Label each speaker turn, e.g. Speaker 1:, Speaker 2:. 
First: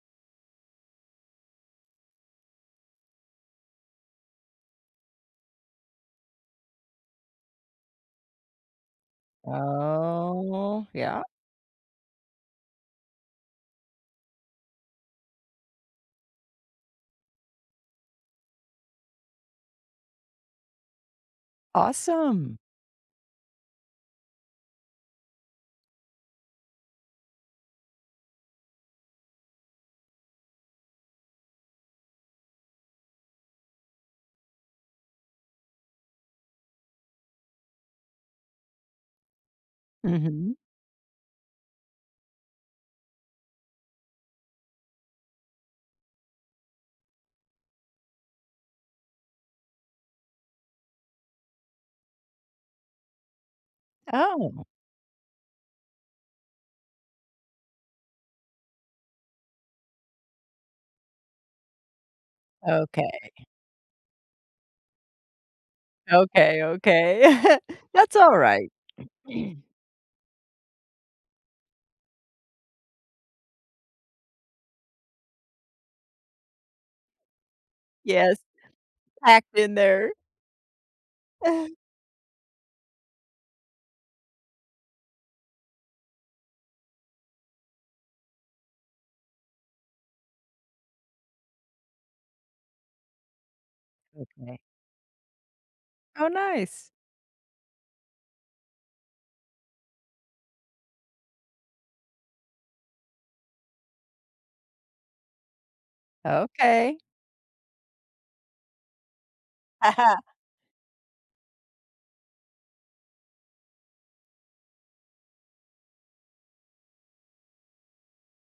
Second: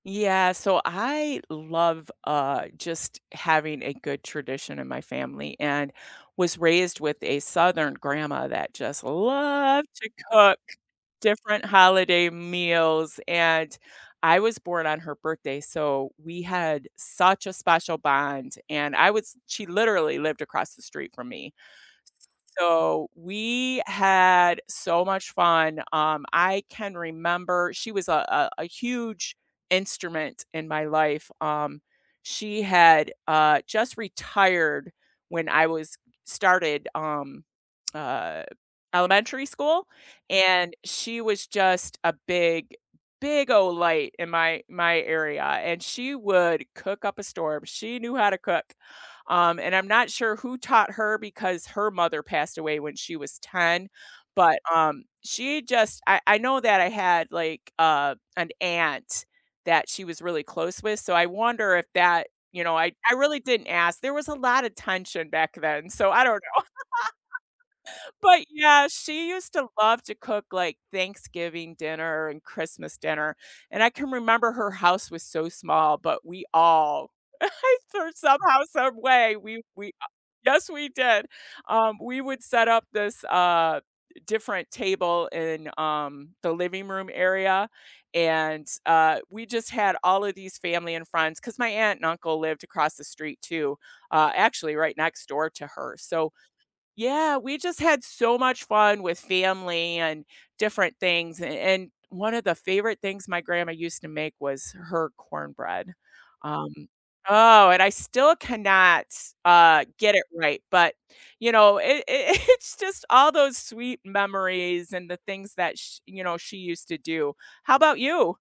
Speaker 1: Yeah, so I love, uh, just having a good tradition in my family and was raised with a southern grandma that just loved to cook
Speaker 2: Oh yeah.
Speaker 1: different holiday meals, and I was born on her birthday, so we had such a special bond, and I was she literally lived across the street from me,
Speaker 2: Awesome.
Speaker 1: so we had so much fun. Um, I can remember She was a a a huge instrument in my life. Um, she had, uh, just retired when I was started, um, uh, elementary school,
Speaker 2: Mhm.
Speaker 1: and she was just a big, big ol' light in my my area, and she would cook up a storm; she knew how to cook, um, and I'm not sure who taught her because her mother passed away when she was 10, but,
Speaker 2: Oh.
Speaker 1: um, she just I I know that I had, like, uh, an aunt that she was really close with, so I wonder if that you know, I I really
Speaker 2: Okay.
Speaker 1: didn't ask. There was a lotta tension back then, so I don't
Speaker 2: Okay,
Speaker 1: know.
Speaker 2: okay. That's
Speaker 1: But
Speaker 2: alright.
Speaker 1: yeah, she used to love to cook, like, Thanksgiving dinner and Christmas dinner, and I can remember her house was so small, but we all, I though
Speaker 2: Yes.
Speaker 1: somehow, some way,
Speaker 2: Packed
Speaker 1: we
Speaker 2: in
Speaker 1: we a
Speaker 2: there.
Speaker 1: Yes, we did. Um, we would set up this, uh, different table in, um, the living room area, and, uh, we just had all of these family and friends, 'cause my aunt and uncle lived across the street too, uh,
Speaker 2: Okay.
Speaker 1: actually right next door to her,
Speaker 2: Oh
Speaker 1: so
Speaker 2: nice.
Speaker 1: Yeah, we just had so much fun with family and different things, a and one of the favorite things my grandma used to make was her cornbread, um
Speaker 2: Okay.
Speaker 1: Oh, and I still cannot, uh, get
Speaker 2: Uh-huh.
Speaker 1: it right, but, you know, it it it's just all those sweet memories and the things that sh you know, she used to do. How 'bout you?